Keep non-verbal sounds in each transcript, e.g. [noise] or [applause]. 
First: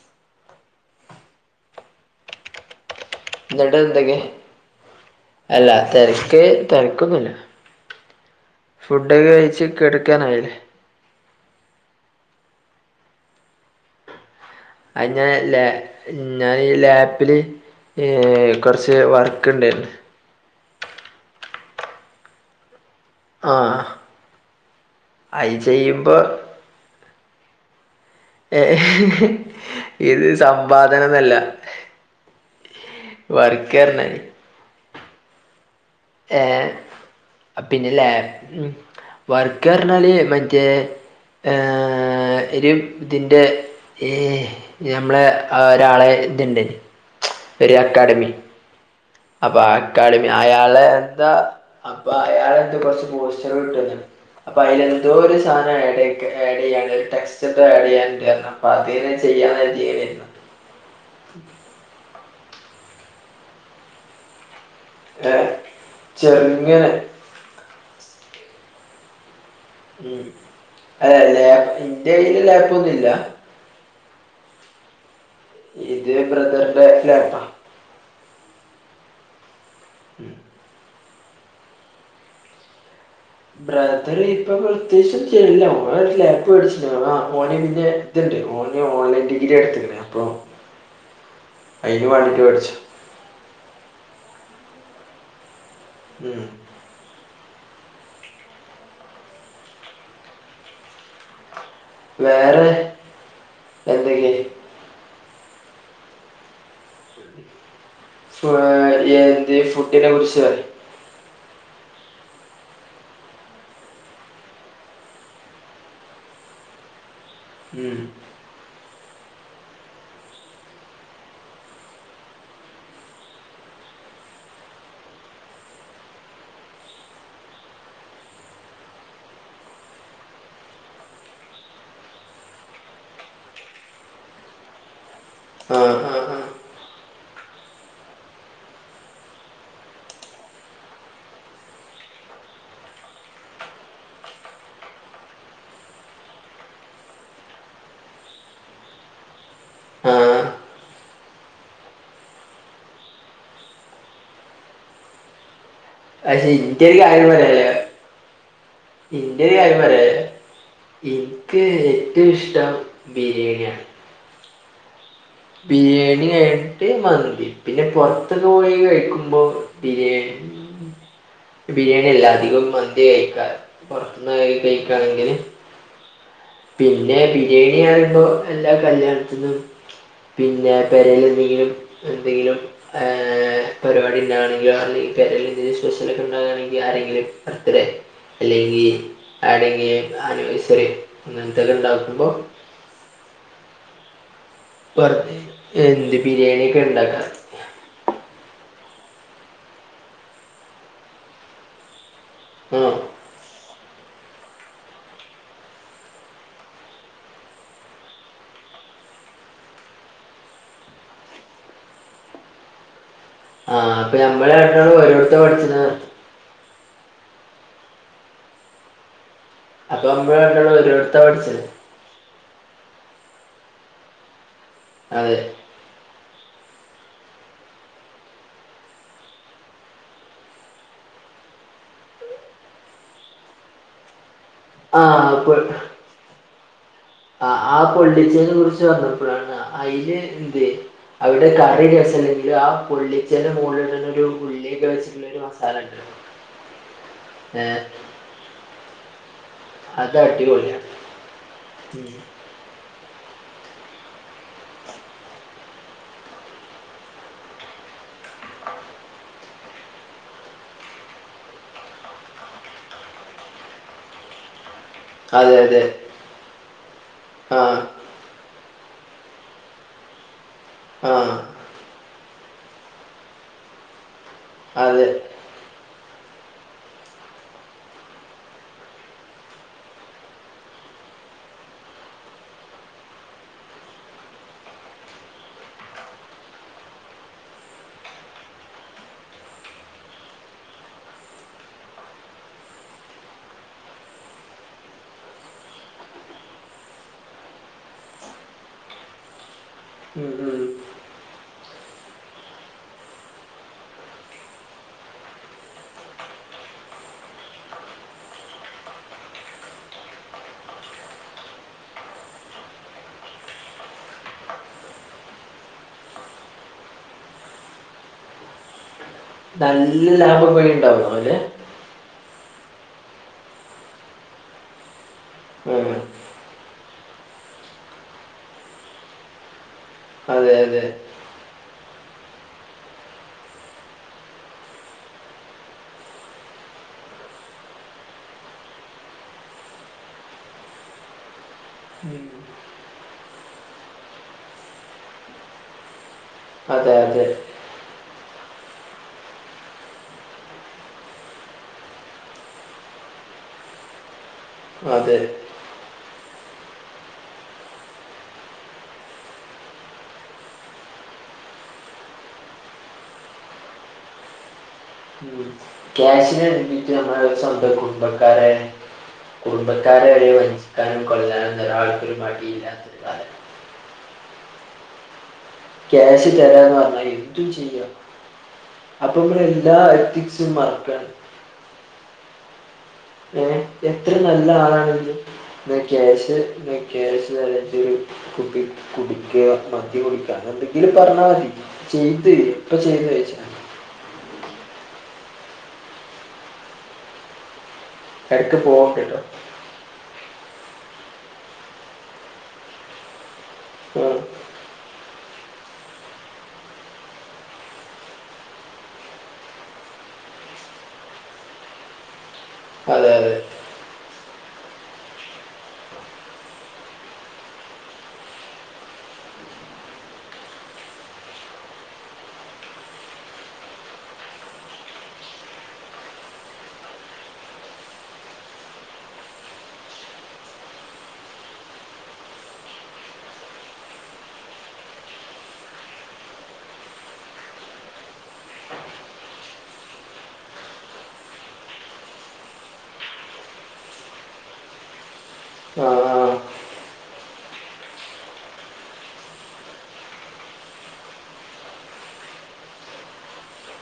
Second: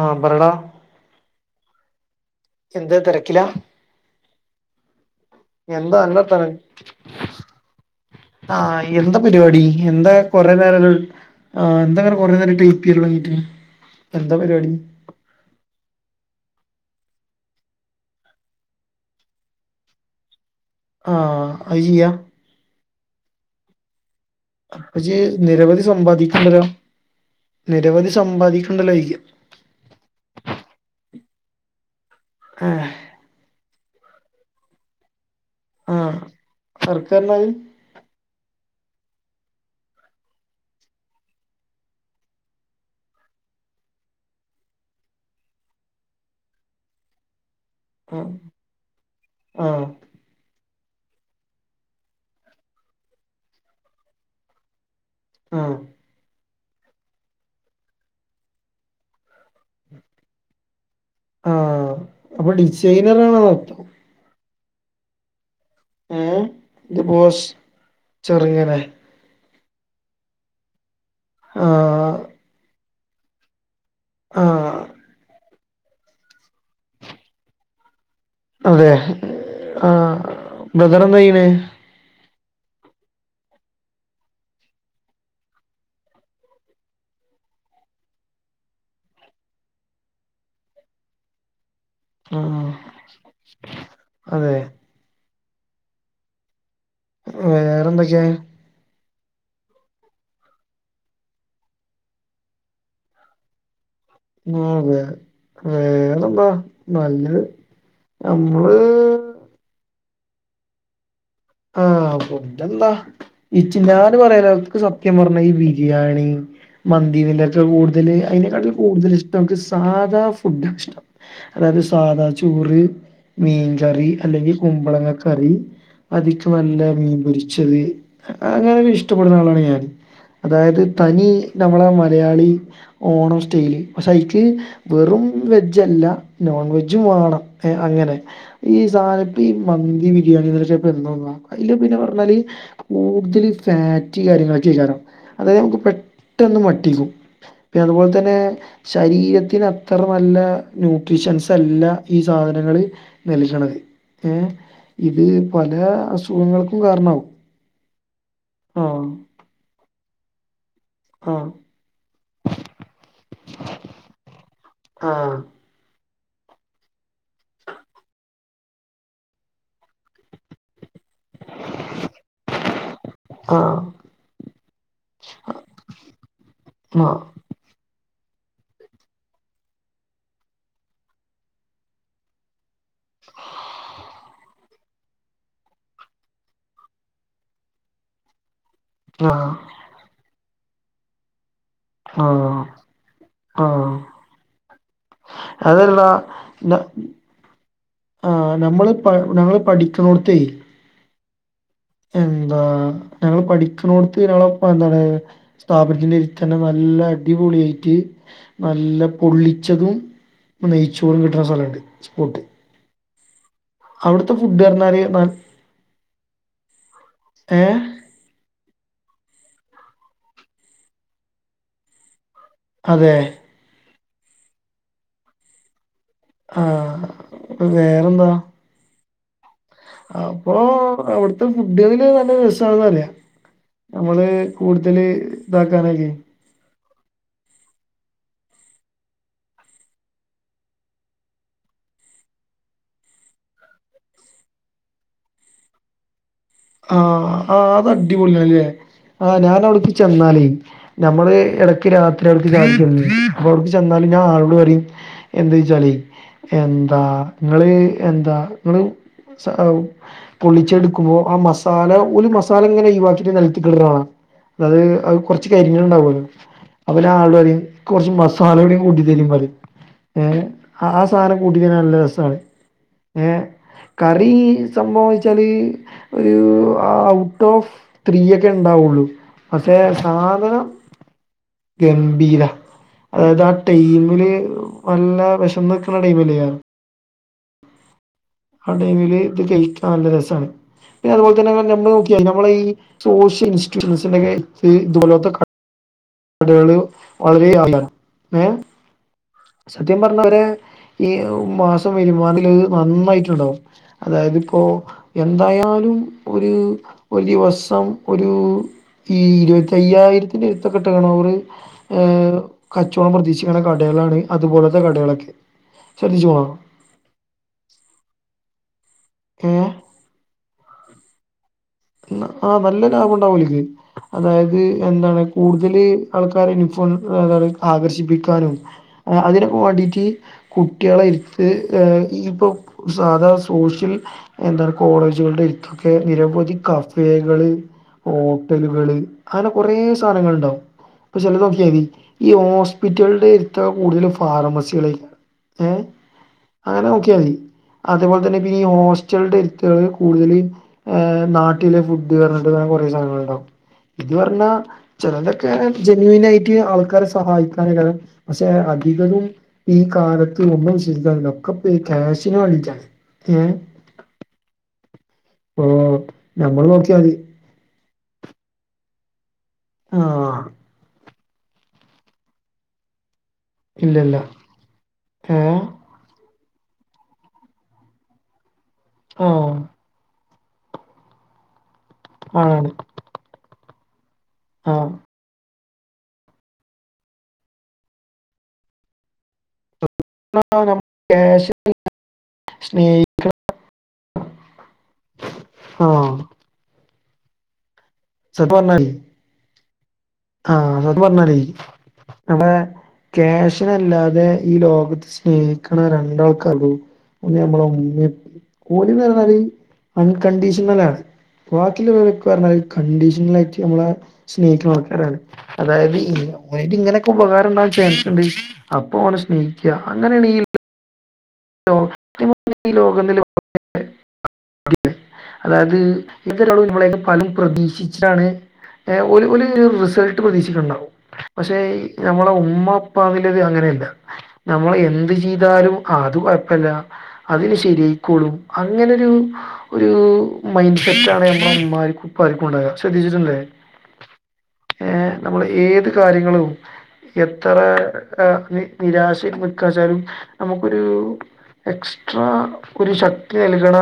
ആഹ് പറയെടാ എന്ത തെരക്കിലാ എന്നിട്ട് എന്തൊക്കെ അല്ല എന്താ അന്റെ തെരക്ക് വർത്താനം തെരക്കൊന്നുല്ല ആഹ് എന്ത പരിവാടി കഴിച്ച് എന്താ കിടക്കാനായില്ലേ കൊറേ നേരം [unintelligible] ആഹ് എന്ത കുറേ നേരയലൊ ടൈപ്പിയ്യലൊട്ങ്ങിട്ട് എന്ത പരിവാടി അയ്ഞ്ഞെ ലേ ഞാനീ ലാപ്പ്ല് ഏഹ് കൊർച്ച് വർക്ക്ണ്ടേര്ന്നു ആഹ് അത് ചെയ്യാ. ആഹ് അപ്പ ജ്ജ് നിരവധി സമ്പാദിക്ക്ണ് ണ്ടല്ലോ നിരവധി സമ്പാ ഇത് സമ്പാദനൊന്നും അല്ല ആഹ്. വർക്ക് തന്നെ ആഹ് ഏഹ് സർക്കാരിനായി പിന്നെല്ലെ വർക്ക് പറഞ്ഞാല് മറ്റേ ഏഹ് [unintelligible] ഇതിൻ്റെ ഏഹ് ഞമ്മളെ ഒരാളെ ഇത്ണ്ട് ഒര് അക്കാഡമി ആഹ് അപ്പൊ ആ ആഹ് അക്കാഡമി അയാള് എന്താ അപ്പൊ അയാള് എന്തൊ കൊറച്ച് പോസ്റ്ററ് ഇട്ട് തന്ന്. അപ്പൊ അയില് എന്തോ ഒര് സാധനം ആഹ് ആഡ് ആഡ് ചെയ്യാൻ ഉള്ളത് ടെക്സ്റ്റ് ഒക്കെ അഡീയ്യാന്ണ്ട് എന്നാ ഇപ്പ അതന്നെ ചെയ്യാന്ന് കരുതി [unintelligible] ആഹ് അപ്പൊ ഡിസൈനറാണൊ [unintelligible] ഏഹ് ഏഹ് ഇത് പോസ് [unintelligible] ഉം അതെ ലാപ്പ് ഇന്റെ ആഹ് കയ്യില് ലാപ്പൊന്നും ഇല്ല ആഹ് ഇത് ബ്രദറ്ന്റെ ലാപ്പാ അതെ ആഹ് ബ്രദറെന്താ ചെയ്യണെ ബ്രദറിപ്പൊ പ്രത്യേകിച്ചു ഒന്നും ചെയ്യണില്ല ഓന് ഒരു ലാപ്പ് വേടിച്ചു ഓൻ അക്കൗണ്ടിങ്ങിന്റെ [unintelligible] ഓന് ഓൺലൈൻ ഡിഗ്രി എട്ത്ത്ക്കണ് അപ്പൊ അതിന് വേണ്ടിട്ട് ആഹ് മേടിച്ചു അതെ മ്ഹ് വേറെന്തൊക്കെയാ വേറെ എന്തെക്കെയ ആഹ് അതെ വേറെന്താ നല്ലത് ഫു- നമ്മള് എന്ത് [unintelligible] ആഹ് ഫുഡ്‌ എന്താ [unintelligible] പറയാൻ അവർക്ക് സത്യം പറഞ്ഞാ ഈ ബിരിയാണി മന്തി ഇതിന്റെ [unintelligible] ഉം. കൂടുതല് അതിനെ ക്കാട്ടില് കൂടുതല് ഇഷ്ടം നമുക്ക് സാധാ ഫുഡാണ് ഇഷ്ടം അതായത് സാദാ ചോറ് മീൻകറി അല്ലെങ്കിൽ കുമ്പളങ്ങ കറി അതിക്ക് നല്ല മീൻ പൊരിച്ചത്. അങ്ങനെക്കെ ഇഷ്ടപ്പെടുന്ന ആളാണ് ഞാൻ അതായത് തനി നമ്മള മലയാളി ഓണം സ്റ്റൈല് പക്ഷെ അയിക്ക് വെറും ആ വെജ്ജല്ല ആ ആ നോൺ വെജും വേണം ഏഹ് അങ്ങനെ ഈ സാധന ഇപ്പൊ ഈ മന്തി ബിരിയാണി [unintelligible] [unintelligible] അയില് പിന്നെ പറഞ്ഞാല് കൂടുതല് ഫാറ്റ് കാര്യങ്ങളൊക്കെയാ കാരണം അത് നമുക്ക് പെട്ടന്ന് മട്ടിക്കും. [unintelligible] അതുപോലെ തന്നെ ശരീരത്തിന് അത്ര ആ നല്ല ന്യൂട്രിഷ്യൻസ് അല്ല ഈ സാധനങ്ങള് [unintelligible] ഏഹ് ഇത് പല പക്ഷെ അസുഖങ്ങൾക്കും ഇന്റെ ഒരു കാരണാവും കാര്യം ആഹ് എനിക്കൊരു കാര്യം [unintelligible] ആ എനിക്ക് ഏറ്റവും ഇഷ്ടം ബിരിയാണിയാണ്. ആഹ് ബിരിയാണി കഴിഞ്ഞിട്ട് മന്തി. പിന്നെ പൊറത്തൊക്കെ പോയി കഴിക്കുമ്പോ ബിരിയാണി ഉം ബിരിയാണി അല്ല അധികം മന്തി കഴിക്കാ ആ പൊറത്തുന്ന് [unintelligible] കഴിക്കാണെങ്കില് ആ പിന്നെ ബിരിയാണി കാണുമ്പോ എല്ലാ കല്യാണത്തിനും പിന്നെ പേരേല് എന്തെങ്കിലും എന്തെങ്കിലും ഏഹ് പരിപാടി ഉണ്ടാവണെ [unintelligible] ആരെങ്കിലും ബർത്ത് ഡേ അല്ലെങ്കി. ആ അവിടെങ്കില് ആനിവേഴ്സറി അങ്ങനത്തേക്ക ഇണ്ടാവും ആഹ ആഹ പറ എന്ത് ബിരിയാണിയ ഒക്കെ ഉണ്ടാക്കാം ആ് നമ്മള് ഞങ്ങള്ൾ പഠിക്കണോടത്തേ ഉന്ത ഹ ഞങ്ങള്ൾ പഠിക്കുന്നോടത്ത് ഞങ്ങളപ്പ എന്താണ് സ്ഥാപനത്തിന്റെ ഇൽ തന്നെ നല്ല അടിപൊളിയായിട്ട് നല്ല പൊള്ളിച്ചതും നെയ് ചോറും കിട്ടണ സ്ഥലുണ്ട് സ്പോർട്ട് ആഹ് അപ്പൊ ഞമ്മള്ണ്ടാളും ഓരോത്ത പഠിച്ച ആഏ അപ്പൊ മ്മള് രണ്ടാളും ഒരുോടത്ത പഠിച്ചത് അതെ അതെ ആഹ് വേറെന്തുവാ അപ്പോ അവിടത്തെ ഫുഡ്ഡുകളിലെ നല്ല രസാവന്നു പറയാം നമ്മളേ ആ കൂടുതല് പൊ ഇതാക്കാനക്കെ ആ ആ പൊള്ളിച്ചേെ കുറിച്ച് വന്നപ്പോഴാണ് അതില് എന്ത് അവിടെ കറി രസംല്ലെങ്കിൽ ആ പൊ ള്ളിച്ചല മുകളിൽ ഒരു ഉള്ളിയൊക്കെ വെച്ചിട്ട മസാല ഉണ്ട് ആഹ ഏ ആ് അത്ടിപൊളിിയല്ലേ ആ് ഞാനവിടെ അത് ാല അടിപൊളിയാണ് നമ്മള് ഇടക്ക് ഉം. രാത്രി ഇ അപ്പൊ അവർക്ക് ചെന്നാലും ഞാൻ ആളോട് പറയും എന്താച്ചളി എന്താ നിങ്ങള് എന്താ നിങ്ങള് പൊള്ളിച്ചെടുക്കുമ്പോ ആഹ് മസാല ഓല് മസാല ഇങ്ങനെ ഒയിവാക്കിട്ട് നിലത്തിക്കിട ടാ അത് കൊറച്ചെ അതെ അതെ കരിഞ്ഞതുണ്ടാവുമല്ലോ അവര് ആള ആ കൊറച്ചെ മസാല പാലടയും കൂട്ടി തരും അത് ഏ ആഹ് ആ സാധനം കൂട്ടി തിന്നാൻ നല്ല രസാണെ ഏഹ് കറീ അതെ സമ്പെച്ചാല് ഒരു ഔട്ട് ഓഫ് ത്രീ ഒക്കേ ഇണ്ടാവുള്ളൂ പക്ഷേ സാധനം ഗംഭീരാ അതായത് ആ ടൈമില് നല്ല വെശന്നിട്ടുള്ള ടൈമിലിയാ [inaudible] ആഹ് ടൈമിലേ [unintelligible] ഇത് കയ്ക്കാൻ നല്ല രസാണ് പിന്നതുപോലത്തന്നെ നമ്മളെ നോക്കിയാ നമ്മളീസോഷ്യ ഇൻസ്റ്റിറ്റ്യൂഷനൊക്കെ ഇത് പോലൊത്ത കട്ട് [unintelligible] വളരെ ആധാരം ഏഹ് സത്യം ഉം, പറഞ്ഞവരെ ഉം. ഈ മാസം വരുമാനം നന്നായിട്ടുണ്ടാവും അതായതിപ്പോ എന്തായാലും ഒരു ഒരിവസം ഒരു ഈ ഇരുപത്തിയ്യായിരത്തിന്റെ എടുത്ത കിട്ടണരോറെ ഏഹ് കച്ചവടം പ്രതീക്ഷിക്കുന്ന കടകളാണ് അതുപോലത്തെ കടകളൊക്കെ ശ്രെദ്ധിച്ചോണ ഏഹ് വല്ല ലാഭവും ഉണ്ടാകുവോ അതില് ആഹ് നല്ല ലാഭം ഉണ്ടാവും ഒലിക് അതായത് എന്താണ് കൂടുതലെ ഉം. ആൾക്കാരെ ഇൻഫോൺ ആകർഷിപ്പിക്കാനും ആഹ് അതിനൊപ്പം വേണ്ടിട്ട് അതെ അതെ കുട്ടികളെ ഇരുത്ത് ഈ ഏ ഇപ്പം സാധാ സോഷ്യൽ എന്താ കോളേജുകളുടെ ഇത്തൊക്കെ നിരവധി കഫേകളെ ഹോട്ടലുകളെ അങ്ങനെ കൊറേ സാധനങ്ങൾ ഉണ്ടാവും അപ്പ ചിലതൊക്കെനോക്യ ഉം. മതി ഹോസ്പിറ്റലകളുടെ അടുത്താ കൂടുതലും ഫാർമസികളേ [inaudible] അങ്ങനെ അതെ നോക്കിയാതി അതേപോലെ തന്നെ പിന്നെ ഈ ഹോസ്റ്റൾടെ അടുത്താണ് കൂടുതലെ ഏ നാ ഫുഡ്ഡു പോലത്തെ കുറെ സാധനങ്ങളുണ്ടാവും ഇതു പറഞ്ഞാൽ അതെ ചെലതൊക്കെ ജെനുവിനായിട്ടേ ആൾക്കാരെ സഹായിക്കാനാകും പക്ഷെ അധികവും ഈ കാലത്ത് ഒന്നും ചിന്തകളില്ല ഒക്കെ പോയി കാശിനുവേണ്ടീട്ടാണ് ഏഹ് ഉം ഓ [unintelligible] ഞമ്മള് നോക്കിയാൽ മതി സ്വന്ത കുടുംബക്കാരായ കുടുംബക്കാരെ ആ തല്ലാനും കൊല്ലാനും ഒരാൾക്കൊരു മടിയില്ലാത്തൊരു കാലം ഇല്ലില്ല ഏ ക്യാഷു തരാന്ന് പറഞ്ഞാ എന്തും ചെയ്യാം അപ്പം ആ ഇവിടെ എന്താ ആക്ടിങ് സിമർക്ക ആണ് ഏ എത്ര നല്ല ആ ആളാണത് എന്ന ക്യാഷെ ക്യാഷ് നല്ല [unintelligible] കുപ്പി കുടിക്കുക ആ, നമ്മൾ എന്തെങ്കിലും പറഞ്ഞാ മതി ക്യാഷ് ചീറ്റ് ചെയ്ത് എപ്പൊ ചെയ്ത് ചച്ച [inaudible] [inaudible] ആഹ് സത്യം ഇടക് പോവ പറഞ്ഞാലേ കേട്ടോ ആ അതൊന്ന് പറഞ്ഞാലേ ഞങ്ങടെ ആ, ക്യാഷിനല്ലാതെ ഈ ലോകത്തെ സ്നേഹിക്കണ രണ്ടാൾക്കാടൂ നമ്മള [unintelligible] ഓല്ന്ന് പറഞ്ഞാല് അൺകണ്ടീഷണൽ ആണ് ബാക്കിയുള്ളോരൊക്കെ പറഞ്ഞാ അതെ അതെ കണ്ടീഷണൽ ആയിട്ട് നമ്മളെ സ്നേഹിക്കണ ആൾ ആഹ് അതായത് ഇങ്ങനെയൊക്കെ ഉപകാരംഉണ്ടാവാൻ ചാൻസ് ഉണ്ട് അപ്പൊ ഓനെ സ്നേഹിയ്ക്ക അങ്ങനാണീങ്കി ലോകൽ [unintelligible] അതായത് ഏന്തൊരാളും ഇവിടൊ ക്കെ ഫലം പ്രതീക്ഷിച്ചിട്ടാണ് എ ഒരു ഒല് റിസൾട്ട് പ്രതീക്ഷിക്ക് ണ്ടാവും പക്ഷെ നമ്മളെ ഉമ്മപ്പവിലത് അങ്ങനെല്ല നമ്മൾ എന്ത് ചെയ്താലും അത് കുഴപ്പല്ല അതിനി ശരിയയിക്കോളും അങ്ങനെരു ഒരു മൈൻഡ് സെറ്റാണ്ഞമ്മളെമ്മാർക്കും പ്പാർക്കു ണ്ടാക ശ്രദ്ധിച്ചിട്ടല്ലേ [inaudible] ഏ നമ്മളെ ഏത് ആ ആ കാര്യങ്ങളും എത്ര നി നിരാശ നിൽക്കുകച്ചാലും നമുക്കൊരു എക്സ്ട്രാ ഒരു ശക്തി നൽകണ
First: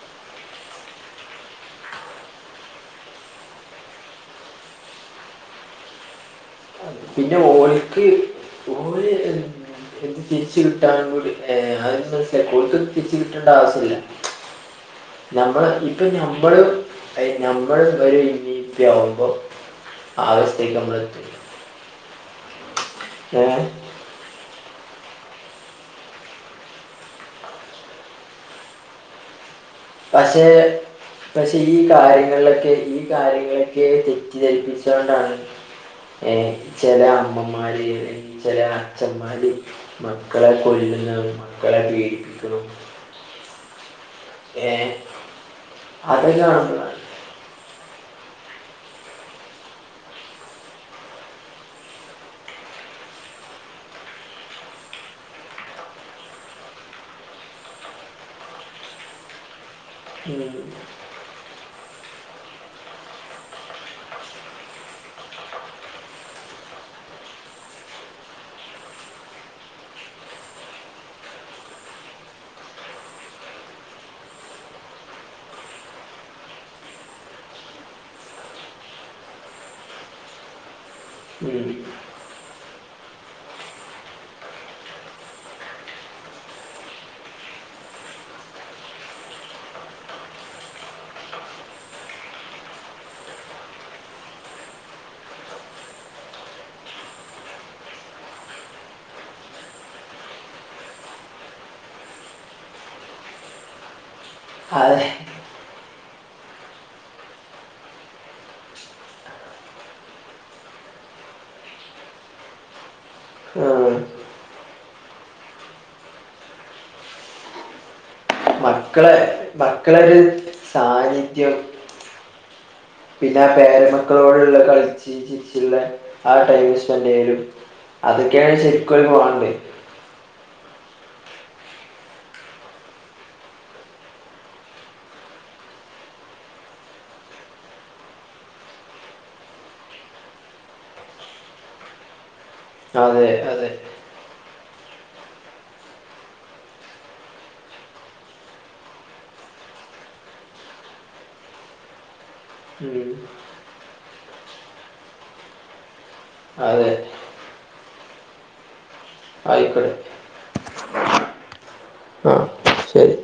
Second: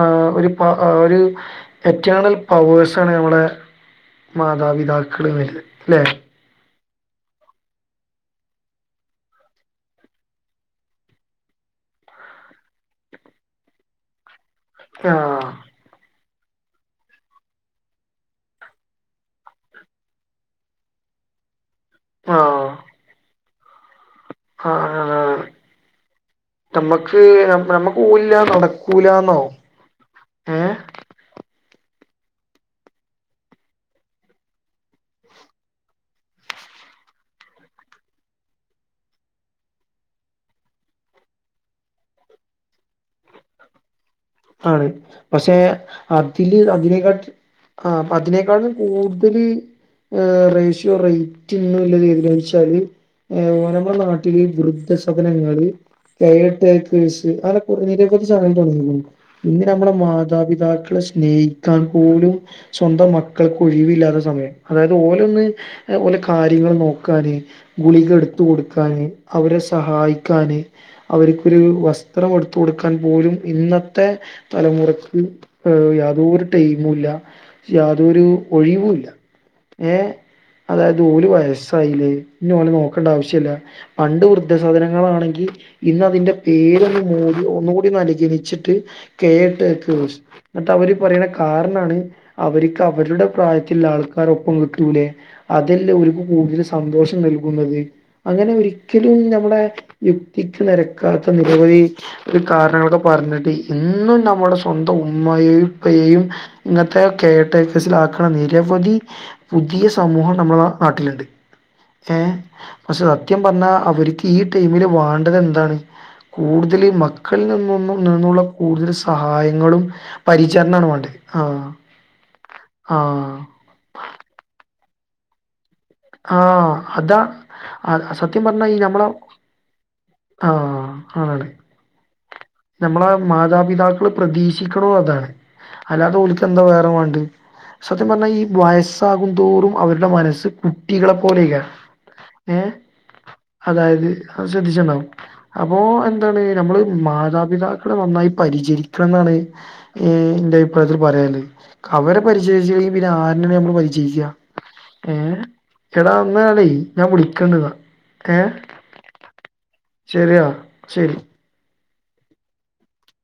ആ ഒരു പ ഒരു എറ്റേണൽ പവേഴ്സണ് ഞമ്മടെ മാതാപിതാക്കൾ [unintelligible] ല്ലെ പിന്നെ ഓൽക്ക് ഓല് [unintelligible] എന്ത് തിരിച്ച കിട്ടൻ കൂടി [unintelligible] തിരിച്ച് കിട്ടേണ്ട ആവശ്യമില്ല ആഹ് ഞമ്മള് ഇപ്പൊ ഞമ്മള് ഞമ്മള് ഒരു ഇമ്മിം പ്പിം ആവുമ്പോ ആകസ്ത്തേക്കമ്പള ആഹ് [inaudible] ഹാ [inaudible] ഞമ്മക്ക് നമ്മുക്കോല് ല്ലാതെ നടക്കൂലാന്നാവും പക്ഷെ പക്ഷെ ഈ കാര്യങ്ങളിലൊക്കെ ഈ കാര്യങ്ങളൊക്കെ തെറ്റിദ്ധരിപ്പിച്ചോണ്ടാണ് ഏ ചെല അമ്മമാര് ചെല അച്ഛന്മാര് മക്കളെ കൊല്ലുന്നവര് മക്കളെ പീഡപ്പി ക്ക്ണു ആണ്. പക്ഷെ അതൊക്കെ അതില് കാണുമ്പോഴാണ് അതിനേക്കാട്ട് ആ അപ്പൊ അതിനേക്കാളും കൂടുതല് റേഷ്യോ റേറ്റ് ഒന്നും ല്ലഏച്ചാല് ഏ ഓ നമ്മളെ നാട്ടിലീ വൃദ്ധസദനങ്ങള് കൈട്ട കേഴസ് ആ നിരെ കുറച്ച്ണങ്ങ തുടങ്ങിരുന്നു [unintelligible] [inaudible] ഇന്ന് നമ്മള ഉം മാതാപിതാക്കളെ സ്നേഹിക്കാൻ പോലും സ്വന്തം മക്കൾക്ക് ഒഴിവില്ലാത്ത സമയം അതായത് ഓലൊന്ന് എ ഓലെ കാര്യങ്ങള് നോക്കാന് ഗുളികട്ത്ത് കൊടുക്കാന്, അവരെ സഹായിക്കാന് അവർക്കൊരു വസ്ത്രം എടുത്തു കൊടുക്കാൻ പോലും ഇന്നത്തെ മത്തെ തലമുറക്ക് യാതൊ ഒരു ടൈമു ഇല്ല യാതൊരു ഒഴിവുല്ല. ഏ അതായത് ഓല് ഉം വയസായീലേ ഇന്നോല് നോക്കണ്ട ആവശ്യല്ല പണ്ട് വൃദ്ധസധനങ്ങളാണെങ്കിൽ ഇന്ന് അതിന്റെ പേരൊന്ന് മോടി ഒന്നുകൂടി ഒന്നനുകരിച്ചിട്ട് ല് കേട്ട കുഷ് എന്നട്ട് അവര് പറയണ കാരണാണ് അവർക്ക് അവരുടെ പ്രായത്തിൽ ആൾക്കാർ ഒപ്പം കിട്ടൂലേ അതല്ലേ ഒരുക്ക് കൂടുതൽ സന്തോഷം നൽകുന്നത് അങ്ങനെ ഒരിക്കലും നമ്മുടെ യുക്തിക്ക് നിരക്കാത്ത നിരവധി ഒരു കാരണങ്ങളൊക്കെ പറഞ്ഞിട്ട് ന്നും നമ്മുടെ സ്വന്തം അതെ ഉമ്മയും [unintelligible] ഇങ്ങനത്തെ കേടൈക്കസില ആക്ക്ണ നിരവധി പുതിയ സമൂഹം നമ്മളെ നാട്ടിലുണ്ട് ക്ഷേ പക്ഷെ സത്യം പറഞ്ഞാ ഉം. അവര്ക്ക് ഈ ടൈമില് വാണ്ടതെന്താണ് കൂടുതല് മക്കൾ നിന്നൊന്നും നിന്നുള്ള കൂടുതല് മക്കളെ സഹായങ്ങളും മക്കളെ ഒരു പരിചരണാണ് വേണ്ടത് സാന്നിധ്യം ആഹ് പിന്നെ ആ പേരമക്കളോടുള്ള കൾച്ചീരിം ള്ള ആ ടൈ അതാ സ്പെൻഡെയലും അ- സത്യം അതൊക്കെയ ശരിക്കും ഓൽക്ക് വാണ്ട്യ ആഹ് ആണ് നമ്മളെ മാതാപിതാക്കള് പ്രതീക്ഷിക്കണും അതാണ് അല്ലാതെ ഓല്ക്ക് എന്താ വേറെ വാണ്ടി സത്യം പറഞ്ഞാ ഈ വയസ്സ്ആകും തോറും അവരുടെ മനസ്സ് കുട്ടികളപൊ ലൈക്കാരം ഏ അതെ അതെ അതായത് അ ശ്രദ്ധിചിട്ട്ണ്ടാവും അപ്പോ എന്താണ് നമ്മള് മാതാ മാതാപതാക്കളെ നന്നായി പരിചരിക്കണം ന്നാണ് എന്റെ അഭിപ്രായത്തിൽ പറയാൻള്ളത് അവരെ പരിചയിച്ച കഴി ഉം. പിന്നെ ആരെ നമ്മള് പരിചയിക്ക്യ ഏഹ് എടാ ന്നാളെ അതെ ഞാൻ വിളിക്കണ്ടന്നാ ഏഹ് ആയിക്കോട്ടെ ശരിയാ ശരി ആ ശരി